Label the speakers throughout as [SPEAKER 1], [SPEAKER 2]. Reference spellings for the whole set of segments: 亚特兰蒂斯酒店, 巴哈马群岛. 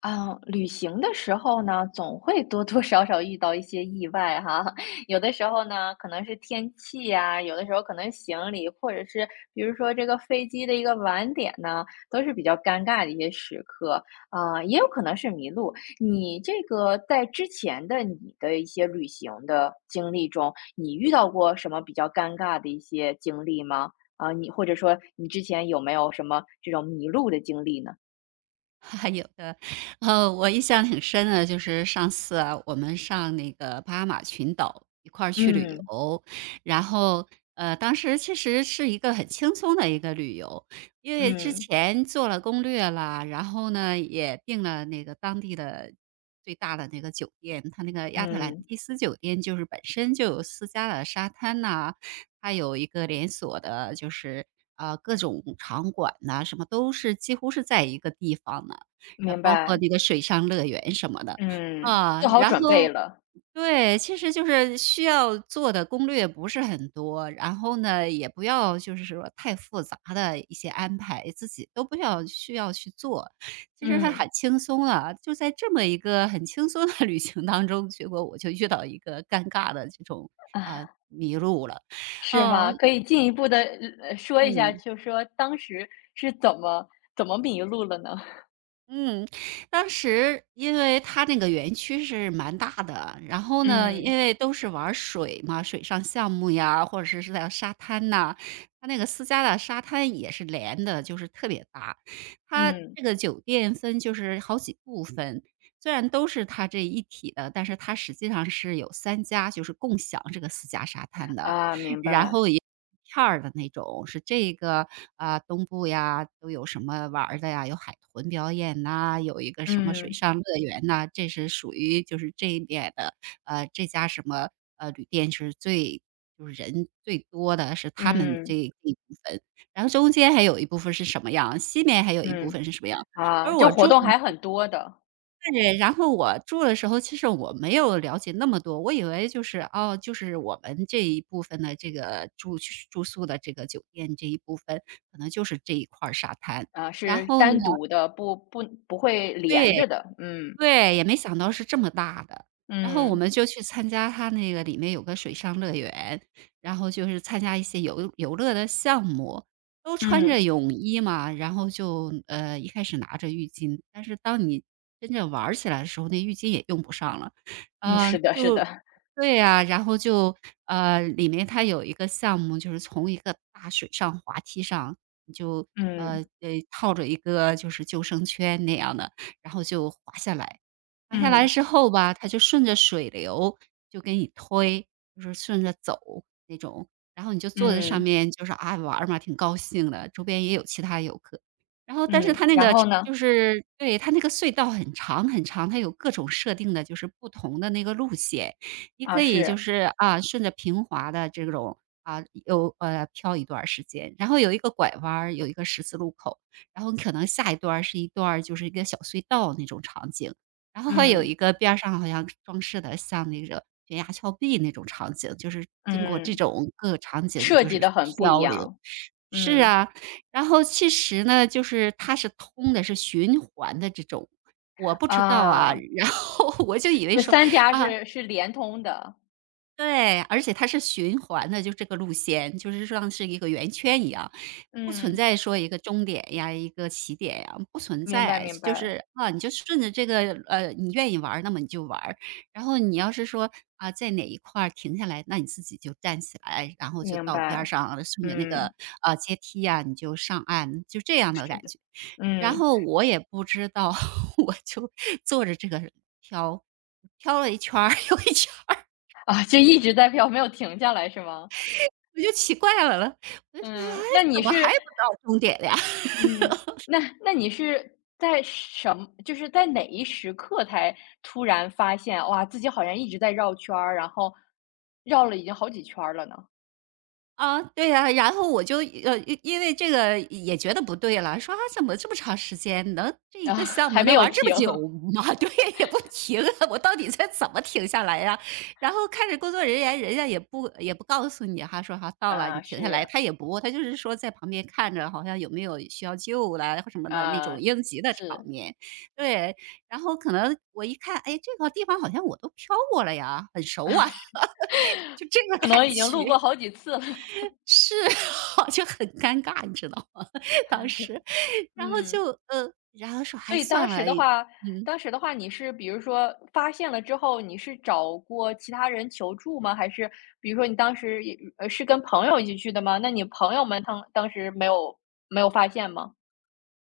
[SPEAKER 1] 啊，旅行的时候呢，总会多多少少遇到一些意外哈。有的时候呢，可能是天气啊，有的时候可能行李，或者是比如说这个飞机的一个晚点呢，都是比较尴尬的一些时刻。啊，也有可能是迷路。你这个在之前的你的一些旅行的经历中，你遇到过什么比较尴尬的一些经历吗？啊，你或者说你之前有没有什么这种迷路的经历呢？
[SPEAKER 2] 还有的，我印象挺深的，就是上次啊，我们上那个巴哈马群岛一块儿去旅
[SPEAKER 1] 嗯
[SPEAKER 2] 游，然后，当时其实是一个很轻松的一个旅游，因为之
[SPEAKER 1] 嗯。
[SPEAKER 2] 前做了攻略啦，然后呢，也订了那个当地的最大的那个酒店，它那个亚特兰
[SPEAKER 1] 嗯，
[SPEAKER 2] 蒂斯酒店就是本身就有私家的沙滩呐、它有一个连锁的，就是各种场馆呐、什么都是几乎是在一个地方的，
[SPEAKER 1] 明
[SPEAKER 2] 包括
[SPEAKER 1] 白，
[SPEAKER 2] 那个水上乐园什么的，
[SPEAKER 1] 嗯，
[SPEAKER 2] 啊，
[SPEAKER 1] 做好
[SPEAKER 2] 然
[SPEAKER 1] 准备
[SPEAKER 2] 后
[SPEAKER 1] 了，
[SPEAKER 2] 对，其实就是需要做的攻略不是很多，然后呢，也不要就是说太复杂的一些安排，自己都不要需要去做，其实还
[SPEAKER 1] 嗯，
[SPEAKER 2] 很轻松啊。就在这么一个很轻松的 旅行当中，结果我就遇到一个尴尬的这种
[SPEAKER 1] 啊，
[SPEAKER 2] 迷路了。
[SPEAKER 1] 是
[SPEAKER 2] 哦，
[SPEAKER 1] 吗？可以进一步的说一下，
[SPEAKER 2] 嗯，
[SPEAKER 1] 就说当时是怎么迷路了呢？
[SPEAKER 2] 嗯，当时因为它那个园区是蛮大的，然后呢，
[SPEAKER 1] 嗯，
[SPEAKER 2] 因为都是玩儿水嘛，水上项目呀，或者是在沙滩呐，它那个私家的沙滩也是连的，就是特别大。它
[SPEAKER 1] 嗯，
[SPEAKER 2] 这个酒店分就是好几部分，虽然都是它这一体的，但是它实际上是有三家就是共享这个私家沙滩的。
[SPEAKER 1] 啊，明
[SPEAKER 2] 然
[SPEAKER 1] 白，
[SPEAKER 2] 后一片儿的那种，是这个，啊，东部呀都有什么玩儿的呀，有海豚表演呐，有一个什么水
[SPEAKER 1] 嗯，
[SPEAKER 2] 上乐园呐，这是属于就是这一点的，这家什么，旅店是最就是人最多的，是他们这
[SPEAKER 1] 嗯，
[SPEAKER 2] 一部分。然后中间还有一部分是什么样，西面还有一部
[SPEAKER 1] 嗯，
[SPEAKER 2] 分是什么样，
[SPEAKER 1] 啊，
[SPEAKER 2] 而
[SPEAKER 1] 就
[SPEAKER 2] 我
[SPEAKER 1] 活
[SPEAKER 2] 住的
[SPEAKER 1] 动还很多的，
[SPEAKER 2] 对，然后我住的时候，其实我没有了解那么多，我以为就是，哦，就是我们这一部分的这个住宿的这个酒店这一部分，可能就是这一块儿沙滩。
[SPEAKER 1] 啊，
[SPEAKER 2] 然
[SPEAKER 1] 是
[SPEAKER 2] 后呢
[SPEAKER 1] 单独的，不会连着
[SPEAKER 2] 对。
[SPEAKER 1] 的，嗯，
[SPEAKER 2] 对，也没想到是这么大的。然后我
[SPEAKER 1] 嗯，
[SPEAKER 2] 们就去参加它那个里面有个水上乐园，然后就是参加一些游乐的项目，都穿着
[SPEAKER 1] 嗯，
[SPEAKER 2] 泳衣嘛，然后就一开始拿着浴巾，但是当你真正玩儿起来的时候，那浴巾也用不上了。
[SPEAKER 1] 嗯，是
[SPEAKER 2] 嗯，
[SPEAKER 1] 的，是
[SPEAKER 2] 就
[SPEAKER 1] 的，
[SPEAKER 2] 对呀，然后就里面它有一个项目，就是从一个大水上滑梯上，你就
[SPEAKER 1] 嗯，
[SPEAKER 2] 套着一个就是救生圈那样的，然后就滑下来。滑下来
[SPEAKER 1] 嗯，
[SPEAKER 2] 之后吧，它就顺着水流就给你推，就是顺着走那种。然后你就坐在上
[SPEAKER 1] 嗯，
[SPEAKER 2] 面，就是啊玩儿嘛，挺高兴的。周边也有其他游客，然后但是
[SPEAKER 1] 嗯，
[SPEAKER 2] 它那
[SPEAKER 1] 然
[SPEAKER 2] 个
[SPEAKER 1] 后呢？
[SPEAKER 2] 就是对，它那个隧道很长很长，它有各种设定的，就是不同的那个路线。你
[SPEAKER 1] 啊，
[SPEAKER 2] 可以
[SPEAKER 1] 是，
[SPEAKER 2] 就是啊，顺着平滑的这种啊，有飘一段儿时间，然后有一个拐弯儿，有一个十字路口。然后你可能下一段儿是一段儿就是一个小隧道那种场景，然后还有
[SPEAKER 1] 嗯。
[SPEAKER 2] 一个边儿上好像装饰的像那个悬崖峭壁那种场景，就是经过这
[SPEAKER 1] 嗯，
[SPEAKER 2] 种各个场景你
[SPEAKER 1] 设
[SPEAKER 2] 就是
[SPEAKER 1] 计的很不一
[SPEAKER 2] 漂流。
[SPEAKER 1] 样，
[SPEAKER 2] 是
[SPEAKER 1] 嗯，
[SPEAKER 2] 啊，然后其实呢，就是它是通的，是循环的这种，我不知道啊，
[SPEAKER 1] 啊，
[SPEAKER 2] 然后 我就以为
[SPEAKER 1] 就
[SPEAKER 2] 说，
[SPEAKER 1] 三家
[SPEAKER 2] 啊，
[SPEAKER 1] 是连通的，
[SPEAKER 2] 对，而且它是循环的，就这个路线，就是像是一个圆圈一样，不存
[SPEAKER 1] 嗯，
[SPEAKER 2] 在说一个终点呀，一个起点呀，不存
[SPEAKER 1] 明白
[SPEAKER 2] 在。
[SPEAKER 1] 明
[SPEAKER 2] 就
[SPEAKER 1] 白
[SPEAKER 2] 是啊，你就顺着这个你愿意玩儿那么你就玩儿然后你要是说啊，在哪一块儿停下来，那你自己就站起来，然后就
[SPEAKER 1] 明
[SPEAKER 2] 到边儿
[SPEAKER 1] 白，
[SPEAKER 2] 上，顺着那
[SPEAKER 1] 嗯，
[SPEAKER 2] 个阶梯呀，你就上岸，就这样的
[SPEAKER 1] 是
[SPEAKER 2] 感
[SPEAKER 1] 的，
[SPEAKER 2] 觉。然
[SPEAKER 1] 嗯，
[SPEAKER 2] 后我也不知道，我就坐着这个飘，飘了一圈儿 又一圈儿
[SPEAKER 1] 啊，就一直在飙，没有停下来是吗？
[SPEAKER 2] 我就奇怪了，我就觉得，哎，
[SPEAKER 1] 嗯，
[SPEAKER 2] 怎么还不到终点呀？
[SPEAKER 1] 嗯，那那你是在什么就是在哪一时刻才突然发现，哇，自己好像一直在绕圈儿，然后绕了已经好几圈儿了呢，
[SPEAKER 2] 啊，对呀，然后我就呃，因为这个也觉得不对了，说啊，怎么这么长时间能这一个 项目
[SPEAKER 1] 还没
[SPEAKER 2] 能
[SPEAKER 1] 有
[SPEAKER 2] 玩这
[SPEAKER 1] 停，
[SPEAKER 2] 么久吗？对，也不停啊，我到底在怎么停下来呀？然后看着工作人员，人家也不告诉你哈，说哈到了你
[SPEAKER 1] 啊，
[SPEAKER 2] 停下来，
[SPEAKER 1] 是。
[SPEAKER 2] 他也不，他就是说在旁边看着，好像有没有需要救啦或什么的那
[SPEAKER 1] 啊，
[SPEAKER 2] 种应急的场
[SPEAKER 1] 是，
[SPEAKER 2] 面，对。然后可能我一看，哎，这个地方好像我都飘过了呀，很熟啊，就这个
[SPEAKER 1] 可
[SPEAKER 2] 感
[SPEAKER 1] 能已经录
[SPEAKER 2] 觉。
[SPEAKER 1] 过好几次了。
[SPEAKER 2] 是，就很尴尬，你知道吗？当时，然后
[SPEAKER 1] 嗯，
[SPEAKER 2] 就然后说：
[SPEAKER 1] 所
[SPEAKER 2] “还
[SPEAKER 1] 以
[SPEAKER 2] 算
[SPEAKER 1] 当
[SPEAKER 2] 了。
[SPEAKER 1] 时
[SPEAKER 2] 哎”
[SPEAKER 1] 的话
[SPEAKER 2] 嗯。
[SPEAKER 1] 当时的话，你是比如说发现了之后，你是找过其他人求助吗？还是比如说你当时也是跟朋友一起去的吗？那你朋友们当时没有发现吗？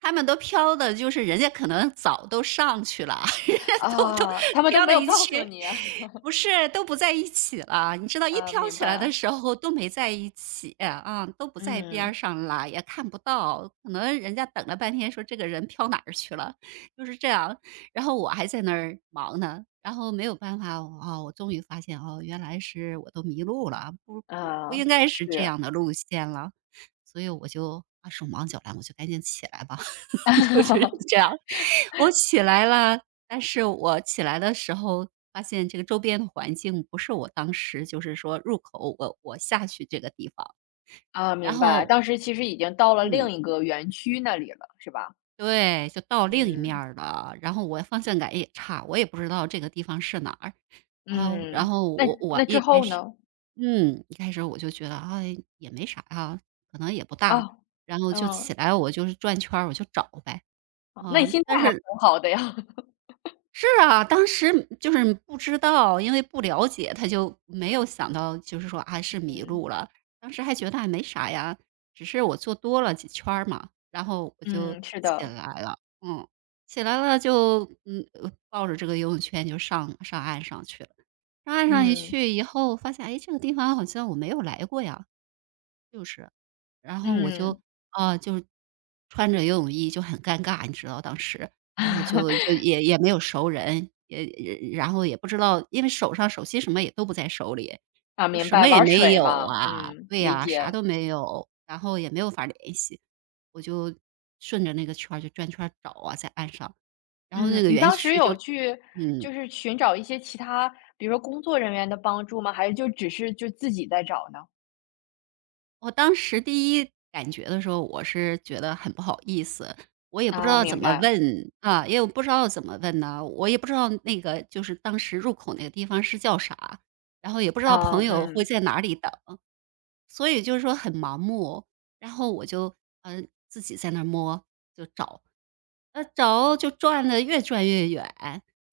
[SPEAKER 2] 他们都飘的就是人家可能早都上去了，人家都
[SPEAKER 1] 啊，他们都
[SPEAKER 2] 飘
[SPEAKER 1] 没
[SPEAKER 2] 了
[SPEAKER 1] 有
[SPEAKER 2] 一
[SPEAKER 1] 告诉
[SPEAKER 2] 圈，
[SPEAKER 1] 你啊。
[SPEAKER 2] 不是，都不在一起了。你知 道一
[SPEAKER 1] 啊，
[SPEAKER 2] 飘
[SPEAKER 1] 明
[SPEAKER 2] 起来的
[SPEAKER 1] 白。
[SPEAKER 2] 时候都没在一起，啊，都不在边
[SPEAKER 1] 嗯，
[SPEAKER 2] 儿上了，也看不到，可能人家等了半天说这个人飘哪儿去了，就是这样。然后我还在那儿忙呢，然后没有办法，哦，我终于发现哦，原来是我都迷路了，不
[SPEAKER 1] 啊，
[SPEAKER 2] 应该是这
[SPEAKER 1] 是。
[SPEAKER 2] 样的路线了。所以我就啊手忙脚乱，我就赶紧起来吧，就是 这样。我起来了，但是我起来的时候发现这个周边的环境不是我当时就是说入口我下去这个地方，
[SPEAKER 1] 啊，
[SPEAKER 2] 然
[SPEAKER 1] 明白，
[SPEAKER 2] 后
[SPEAKER 1] 当时其实已经到了
[SPEAKER 2] 嗯，
[SPEAKER 1] 另一个园区那里了，是吧？
[SPEAKER 2] 对，就到另一面
[SPEAKER 1] 嗯。
[SPEAKER 2] 儿了，然后我方向感也差，我也不知道这个地方是哪儿啊。然
[SPEAKER 1] 嗯，
[SPEAKER 2] 后
[SPEAKER 1] 那
[SPEAKER 2] 我
[SPEAKER 1] 那之
[SPEAKER 2] 一开
[SPEAKER 1] 后
[SPEAKER 2] 始
[SPEAKER 1] 呢？
[SPEAKER 2] 嗯，一开始我就觉得啊也没啥啊，可能也不大。
[SPEAKER 1] 啊，
[SPEAKER 2] 然后就
[SPEAKER 1] 嗯，
[SPEAKER 2] 起来，我就是转圈儿，我就找呗。
[SPEAKER 1] 啊那你
[SPEAKER 2] 嗯，
[SPEAKER 1] 心
[SPEAKER 2] 但
[SPEAKER 1] 态还
[SPEAKER 2] 是
[SPEAKER 1] 很好的呀。
[SPEAKER 2] 是啊，当时就是不知道，因为不了解，他就没有想到，就是说啊是迷
[SPEAKER 1] 嗯，
[SPEAKER 2] 路了。当时还觉得还没啥呀，只是我做多了几圈儿嘛，然后我就
[SPEAKER 1] 嗯，是
[SPEAKER 2] 起
[SPEAKER 1] 的，
[SPEAKER 2] 来了，嗯，起来了就抱着这个游泳圈就上岸上去了。上岸上一
[SPEAKER 1] 嗯，
[SPEAKER 2] 去以后，发现哎这个地方好像我没有来过呀，就是然后我就
[SPEAKER 1] 嗯。
[SPEAKER 2] 啊，就是穿着游泳衣就很尴尬，你知道当时，然后就 也没有熟人，也然后也不知道，因为手上手机什么也都不在手里，
[SPEAKER 1] 啊，
[SPEAKER 2] 就
[SPEAKER 1] 明
[SPEAKER 2] 什
[SPEAKER 1] 白，
[SPEAKER 2] 么也
[SPEAKER 1] 玩
[SPEAKER 2] 没
[SPEAKER 1] 水
[SPEAKER 2] 有
[SPEAKER 1] 嘛，
[SPEAKER 2] 啊，
[SPEAKER 1] 嗯，
[SPEAKER 2] 对
[SPEAKER 1] 理
[SPEAKER 2] 呀，啥
[SPEAKER 1] 解。
[SPEAKER 2] 都没有，然后也没有法联系。我就顺着那个圈儿就转圈儿找啊，在岸上，然后
[SPEAKER 1] 嗯，
[SPEAKER 2] 那个
[SPEAKER 1] 你
[SPEAKER 2] 园
[SPEAKER 1] 当时
[SPEAKER 2] 区就
[SPEAKER 1] 有去
[SPEAKER 2] 嗯。
[SPEAKER 1] 就是寻找一些其他，比如说工作人员的帮助吗？还是就只是就自己在找呢？
[SPEAKER 2] 我当时第一感觉的时候，我是觉得很不好意思，我也不知
[SPEAKER 1] 啊，
[SPEAKER 2] 道
[SPEAKER 1] 明
[SPEAKER 2] 怎么
[SPEAKER 1] 白，
[SPEAKER 2] 问啊，因为我不知道怎么问呢，我也不知道那个就是当时入口那个地方是叫啥，然后也不知道
[SPEAKER 1] 啊，
[SPEAKER 2] 朋友会
[SPEAKER 1] 嗯，
[SPEAKER 2] 在哪里等，所以就是说很盲目。然后我就嗯自己在那儿摸就找，轴就转的越转越远，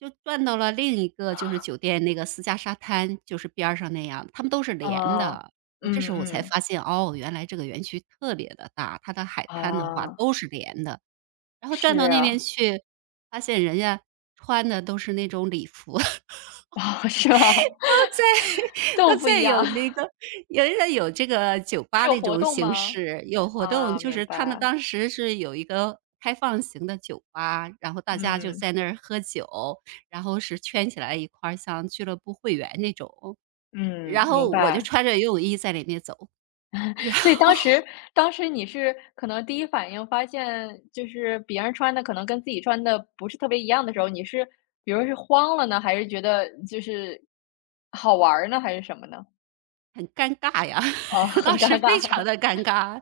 [SPEAKER 2] 就转到了另一个就是酒店那个私家沙滩，就是边儿上那样，他们都是连
[SPEAKER 1] 啊，
[SPEAKER 2] 的。我这
[SPEAKER 1] 嗯
[SPEAKER 2] 时候我才
[SPEAKER 1] 嗯，
[SPEAKER 2] 发现，哦，原来这个园区特别的大，它的海滩的话
[SPEAKER 1] 啊，
[SPEAKER 2] 都是连的。然后转
[SPEAKER 1] 是
[SPEAKER 2] 到那边
[SPEAKER 1] 啊，
[SPEAKER 2] 去，发现人家穿的都是那种礼服。
[SPEAKER 1] 哦是吗？这么
[SPEAKER 2] 那
[SPEAKER 1] 不一
[SPEAKER 2] 再
[SPEAKER 1] 样。
[SPEAKER 2] 有那个，有家有这个酒
[SPEAKER 1] 是
[SPEAKER 2] 吧
[SPEAKER 1] 有
[SPEAKER 2] 那
[SPEAKER 1] 活
[SPEAKER 2] 种
[SPEAKER 1] 动
[SPEAKER 2] 形
[SPEAKER 1] 吗？
[SPEAKER 2] 式，有活动，
[SPEAKER 1] 啊，
[SPEAKER 2] 就
[SPEAKER 1] 明
[SPEAKER 2] 是他们
[SPEAKER 1] 白，
[SPEAKER 2] 当时是有一个开放型的酒吧，然后大家就
[SPEAKER 1] 嗯，
[SPEAKER 2] 在那儿喝酒，然后是圈起来一块儿，像俱乐部会员那种。
[SPEAKER 1] 嗯，
[SPEAKER 2] 然
[SPEAKER 1] 明
[SPEAKER 2] 后我就
[SPEAKER 1] 白。
[SPEAKER 2] 穿着游泳衣在里面走，然
[SPEAKER 1] 所以
[SPEAKER 2] 后
[SPEAKER 1] 当时你是可能第一反应发现，就是别人穿的可能跟自己穿的不是特别一样的时候，你是比如是慌了呢，还是觉得就是好玩儿呢，还是什么呢？
[SPEAKER 2] 很尴尬呀，
[SPEAKER 1] 哦，
[SPEAKER 2] 当
[SPEAKER 1] 很
[SPEAKER 2] 时
[SPEAKER 1] 尴尬。
[SPEAKER 2] 非常 的尴尬，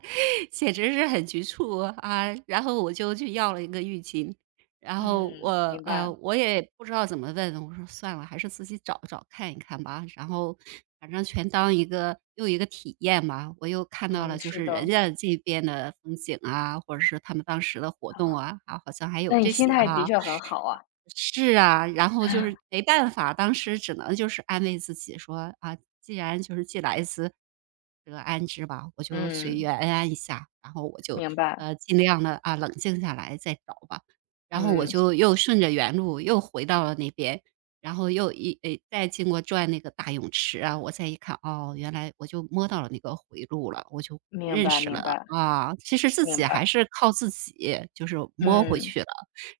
[SPEAKER 2] 简直是很局促啊。然后我就去要了一个浴巾，然后我
[SPEAKER 1] 嗯，明白。
[SPEAKER 2] 我也不知道怎么问，我说：“算了，还是自己找找看一看吧。”然后反正全当一个又一个体验吧。我又看到了
[SPEAKER 1] 嗯，
[SPEAKER 2] 就
[SPEAKER 1] 是
[SPEAKER 2] 是人
[SPEAKER 1] 的，
[SPEAKER 2] 家这边的风景啊，或者是他们当时的活动
[SPEAKER 1] 好，
[SPEAKER 2] 啊，啊，好像还有
[SPEAKER 1] 那你
[SPEAKER 2] 这
[SPEAKER 1] 心
[SPEAKER 2] 些
[SPEAKER 1] 态的
[SPEAKER 2] 哈。
[SPEAKER 1] 确很好啊。
[SPEAKER 2] 是啊，然后就是没办法，当时只能就是安慰自己说：“啊，既然就是既来之，则安之吧，我就随
[SPEAKER 1] 嗯，
[SPEAKER 2] 缘安一下。”然后我就，
[SPEAKER 1] 明白，
[SPEAKER 2] 尽量的啊，冷静下来再找吧。然后我
[SPEAKER 1] 嗯，
[SPEAKER 2] 就又顺着原路又回到了那边，然后又一诶，再经过转那个大泳池啊，我再一看，哦，原来我就摸到了那个回路了，我就
[SPEAKER 1] 明
[SPEAKER 2] 认
[SPEAKER 1] 白，
[SPEAKER 2] 识
[SPEAKER 1] 明
[SPEAKER 2] 了
[SPEAKER 1] 白，
[SPEAKER 2] 啊，其实自己
[SPEAKER 1] 明
[SPEAKER 2] 还
[SPEAKER 1] 白，
[SPEAKER 2] 是靠自己，就是摸回
[SPEAKER 1] 嗯，
[SPEAKER 2] 去了。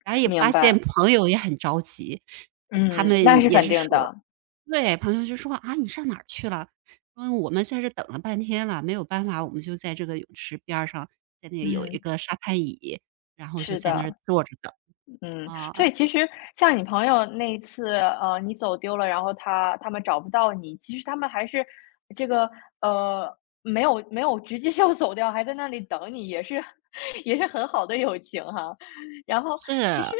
[SPEAKER 2] 然后也
[SPEAKER 1] 明
[SPEAKER 2] 发现
[SPEAKER 1] 白。
[SPEAKER 2] 朋友也很着急，呃他
[SPEAKER 1] 嗯，那
[SPEAKER 2] 们
[SPEAKER 1] 是
[SPEAKER 2] 也
[SPEAKER 1] 肯
[SPEAKER 2] 是
[SPEAKER 1] 定
[SPEAKER 2] 说
[SPEAKER 1] 的，
[SPEAKER 2] 对，朋友就说："啊，你上哪儿去了？"说："我们在这等了半天了，没有办法，我们就在这个泳池边儿上，在那有一
[SPEAKER 1] 嗯，
[SPEAKER 2] 个沙滩椅，然后就
[SPEAKER 1] 是
[SPEAKER 2] 在那儿
[SPEAKER 1] 的。
[SPEAKER 2] 坐着等。"
[SPEAKER 1] 嗯，所
[SPEAKER 2] 啊，
[SPEAKER 1] 以其实像你朋友那一次，你走丢了，然后他们找不到你，其实他们还是这个呃，没有直接就走掉，还在那里等你，也是 也是很好的友情哈。然后
[SPEAKER 2] 是，
[SPEAKER 1] 其实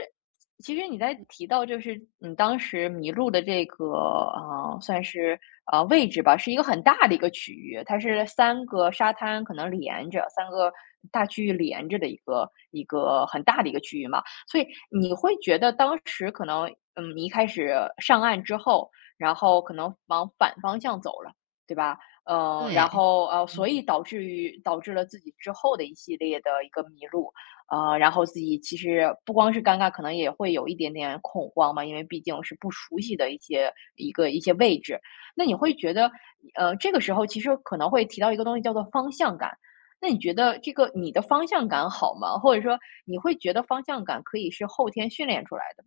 [SPEAKER 1] 其实你在提到就是你当时迷路的这个算是位置吧，是一个很大的一个区域，它是三个沙滩可能连着，三个大区域连着的一个很大的一个区域嘛。所以你会觉得当时可能，嗯，你一开始上岸之后，然后可能往反方向走了，对吧？然
[SPEAKER 2] 对，
[SPEAKER 1] 后所
[SPEAKER 2] 嗯，
[SPEAKER 1] 以导致了自己之后的一系列的一个迷路，然后自己其实不光是尴尬，可能也会有一点点恐慌嘛，因为毕竟是不熟悉的一些位置。那你会觉得，这个时候其实可能会提到一个东西叫做方向感。那你觉得这个你的方向感好吗？或者说你会觉得方向感可以是后天训练出来的？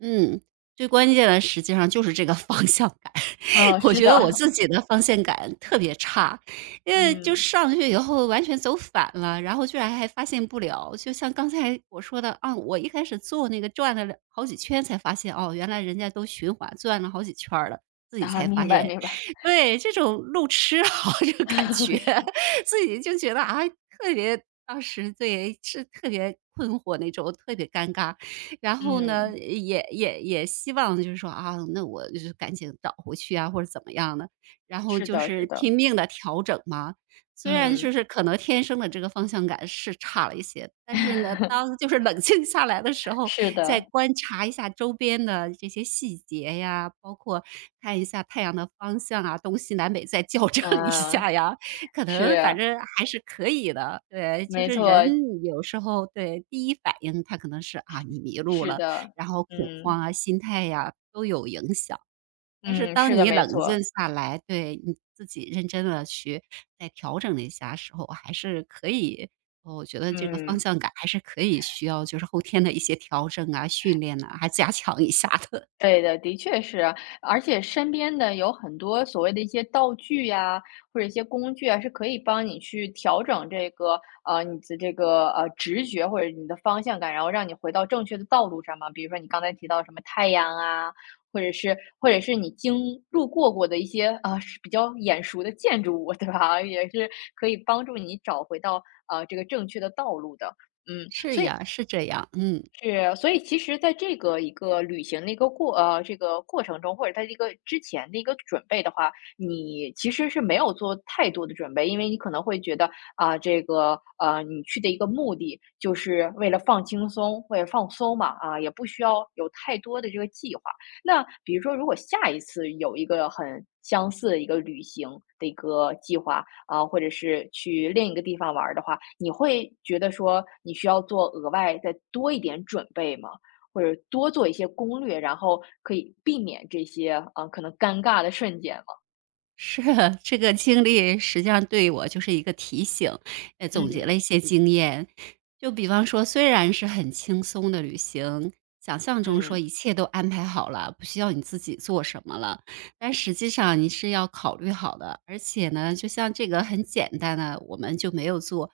[SPEAKER 2] 嗯，最关键的实际上就是这个方向感。
[SPEAKER 1] 嗯，
[SPEAKER 2] 我
[SPEAKER 1] 是
[SPEAKER 2] 觉
[SPEAKER 1] 的，
[SPEAKER 2] 得我自己的方向感特别差，因为就
[SPEAKER 1] 嗯，
[SPEAKER 2] 上去以后完全走反了，然后居然还发现不了。就像刚才我说的啊，我一开始做那个转了两好几圈才发现，哦，原来人家都循环转了好几圈儿了，自己
[SPEAKER 1] 啊，
[SPEAKER 2] 才发
[SPEAKER 1] 明白
[SPEAKER 2] 现。
[SPEAKER 1] 明白，
[SPEAKER 2] 对，这种路痴啊，这个感觉，
[SPEAKER 1] 是，
[SPEAKER 2] 自己就觉得啊，特别当时对，是特别困惑那种，特别尴尬。然后
[SPEAKER 1] 嗯，
[SPEAKER 2] 呢，也希望就是说啊，那我就是赶紧倒回去啊，或者怎么样的，然后
[SPEAKER 1] 是
[SPEAKER 2] 就
[SPEAKER 1] 的是
[SPEAKER 2] 是
[SPEAKER 1] 的，
[SPEAKER 2] 拼命的调整嘛。虽然
[SPEAKER 1] 嗯，
[SPEAKER 2] 就是可能天生的这个方向感是差了一些，但是呢，当就是冷静下来的时候，
[SPEAKER 1] 是
[SPEAKER 2] 再
[SPEAKER 1] 的，
[SPEAKER 2] 观察一下周边的这些细节呀，包括看一下太阳的方向啊，东西南北再 校正一
[SPEAKER 1] 嗯，
[SPEAKER 2] 下呀，可能反
[SPEAKER 1] 是，
[SPEAKER 2] 正还是可以的。对，就
[SPEAKER 1] 没
[SPEAKER 2] 是人
[SPEAKER 1] 错，
[SPEAKER 2] 有时候对，第一反应他可能是啊，你迷路
[SPEAKER 1] 是
[SPEAKER 2] 了，
[SPEAKER 1] 的，
[SPEAKER 2] 然后恐
[SPEAKER 1] 嗯，
[SPEAKER 2] 慌啊、心态呀都有影响。但是
[SPEAKER 1] 嗯，是
[SPEAKER 2] 当
[SPEAKER 1] 的，
[SPEAKER 2] 你
[SPEAKER 1] 没
[SPEAKER 2] 冷静
[SPEAKER 1] 错，
[SPEAKER 2] 下来，对，你自己认真的去再调整了一下时候，还是可以我觉得这个方
[SPEAKER 1] 嗯。
[SPEAKER 2] 向感还是可以需要就是后天的一些调整啊、训练呐，还加强一下的。
[SPEAKER 1] 对的，的确是啊而且身边的有很多所谓的一些道具呀，或者一些工具啊，是可以帮你去调整这个，你的这个，直觉或者你的方向感，然后让你回到正确的道路上嘛。比如说你刚才提到什么太阳啊，或者是你路过的一些，比较眼熟的建筑物，对吧？也是可以帮助你找回到，这个正确的道路的，嗯。
[SPEAKER 2] 是呀，是这样，嗯。
[SPEAKER 1] 是，所以其实在这个一个旅行的一个这个过程中，或者在这个之前的一个准备的话，你其实是没有做太多的准备，因为你可能会觉得啊，这个你去的一个目的就是为了放轻松，为了放松嘛，啊，也不需要有太多的这个计划。那比如说，如果下一次有一个很相似的一个旅行的一个计划，啊，或者是去另一个地方玩儿的话，你会觉得说你需要做额外再多一点准备吗？或者多做一些攻略，然后可以避免这些，可能尴尬的瞬间吗？
[SPEAKER 2] 是啊，这个经历实际上对我就是一个提醒，也总结了
[SPEAKER 1] 嗯
[SPEAKER 2] 一些嗯经验。就比方说，虽然是很轻松的旅行，想象中说
[SPEAKER 1] 嗯，
[SPEAKER 2] 一切都安排好了，不需要你自己做什么了，但实际上你是要考虑好的。而且呢，就像这个很简单的，我们就没有做，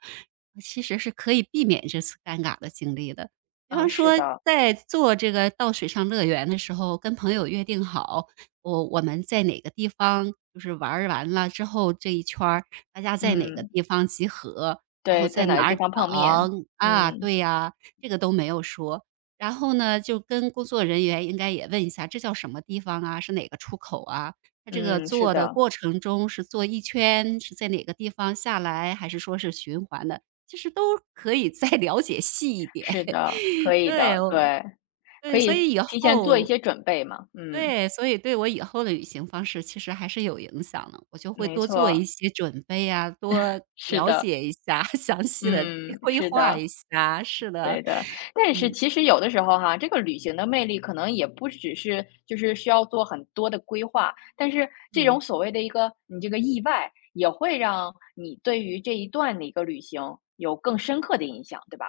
[SPEAKER 2] 其实是可以避免这次尴尬的经历的。比
[SPEAKER 1] 啊，
[SPEAKER 2] 方
[SPEAKER 1] 是
[SPEAKER 2] 说，
[SPEAKER 1] 的，
[SPEAKER 2] 在做这个到水上乐园的时候，跟朋友约定好我们在哪个地方就是玩儿完了之后这一圈儿大家在哪个
[SPEAKER 1] 嗯，
[SPEAKER 2] 地方集合，然后
[SPEAKER 1] 对，在
[SPEAKER 2] 在
[SPEAKER 1] 哪个
[SPEAKER 2] 哪
[SPEAKER 1] 地
[SPEAKER 2] 儿
[SPEAKER 1] 方碰面，
[SPEAKER 2] 等。啊，
[SPEAKER 1] 嗯
[SPEAKER 2] 对呀，这个都没有说。然后呢，就跟工作人员应该也问一下，这叫什么地方啊？是哪个出口啊？它这个
[SPEAKER 1] 嗯，是
[SPEAKER 2] 坐的
[SPEAKER 1] 的
[SPEAKER 2] 过程中是坐一圈，是在哪个地方下来，还是说是循环的？其实都可以再 了解细一点。
[SPEAKER 1] 是的，可 以
[SPEAKER 2] 对，
[SPEAKER 1] 的，
[SPEAKER 2] 我
[SPEAKER 1] 对，可
[SPEAKER 2] 对，所
[SPEAKER 1] 以
[SPEAKER 2] 以以
[SPEAKER 1] 提前做一
[SPEAKER 2] 后
[SPEAKER 1] 些准备嘛，嗯，
[SPEAKER 2] 对，所以对我以后的旅行方式其实还是有影响的，我就会
[SPEAKER 1] 没
[SPEAKER 2] 多做一
[SPEAKER 1] 错，
[SPEAKER 2] 些准备啊，多
[SPEAKER 1] 是
[SPEAKER 2] 了
[SPEAKER 1] 的，
[SPEAKER 2] 解一下，详细的
[SPEAKER 1] 嗯，
[SPEAKER 2] 规
[SPEAKER 1] 是
[SPEAKER 2] 划
[SPEAKER 1] 的。
[SPEAKER 2] 一下，是的。
[SPEAKER 1] 对的，但是其实有的时候哈，这个旅行的魅力可能也不只是就是需要做很多的规划，但是这种
[SPEAKER 2] 嗯，
[SPEAKER 1] 所谓的一个你这个意外，也会让你对于这一段的一个旅行有更深刻的印象，对吧？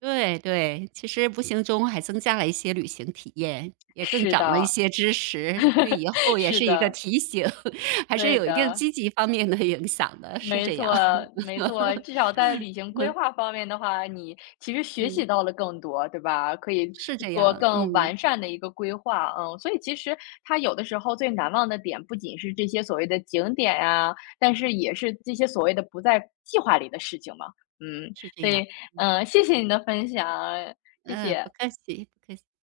[SPEAKER 2] 对对，其实无形中还增加了一些旅行体 验，也更
[SPEAKER 1] 是
[SPEAKER 2] 长了一
[SPEAKER 1] 的，
[SPEAKER 2] 些知识，对以 后也
[SPEAKER 1] 是
[SPEAKER 2] 是一个
[SPEAKER 1] 的，
[SPEAKER 2] 提醒，还是
[SPEAKER 1] 对
[SPEAKER 2] 有一定
[SPEAKER 1] 的。
[SPEAKER 2] 积极方面的影响的，是
[SPEAKER 1] 没
[SPEAKER 2] 这样，
[SPEAKER 1] 错，没错，至少在旅行规划方面的话，你其实学习
[SPEAKER 2] 嗯，
[SPEAKER 1] 到了更多，对吧？可以
[SPEAKER 2] 是这
[SPEAKER 1] 做
[SPEAKER 2] 样，
[SPEAKER 1] 更
[SPEAKER 2] 嗯，
[SPEAKER 1] 完善的一个规划，嗯，所以其实它有的时候最难忘的点，不仅是这些所谓的景点呀，但是也是这些所谓的不在计划里的事情嘛，嗯，
[SPEAKER 2] 是这
[SPEAKER 1] 所
[SPEAKER 2] 样。
[SPEAKER 1] 以，嗯，谢谢你的分享，谢
[SPEAKER 2] 嗯，
[SPEAKER 1] 谢。
[SPEAKER 2] 不客气，不客气。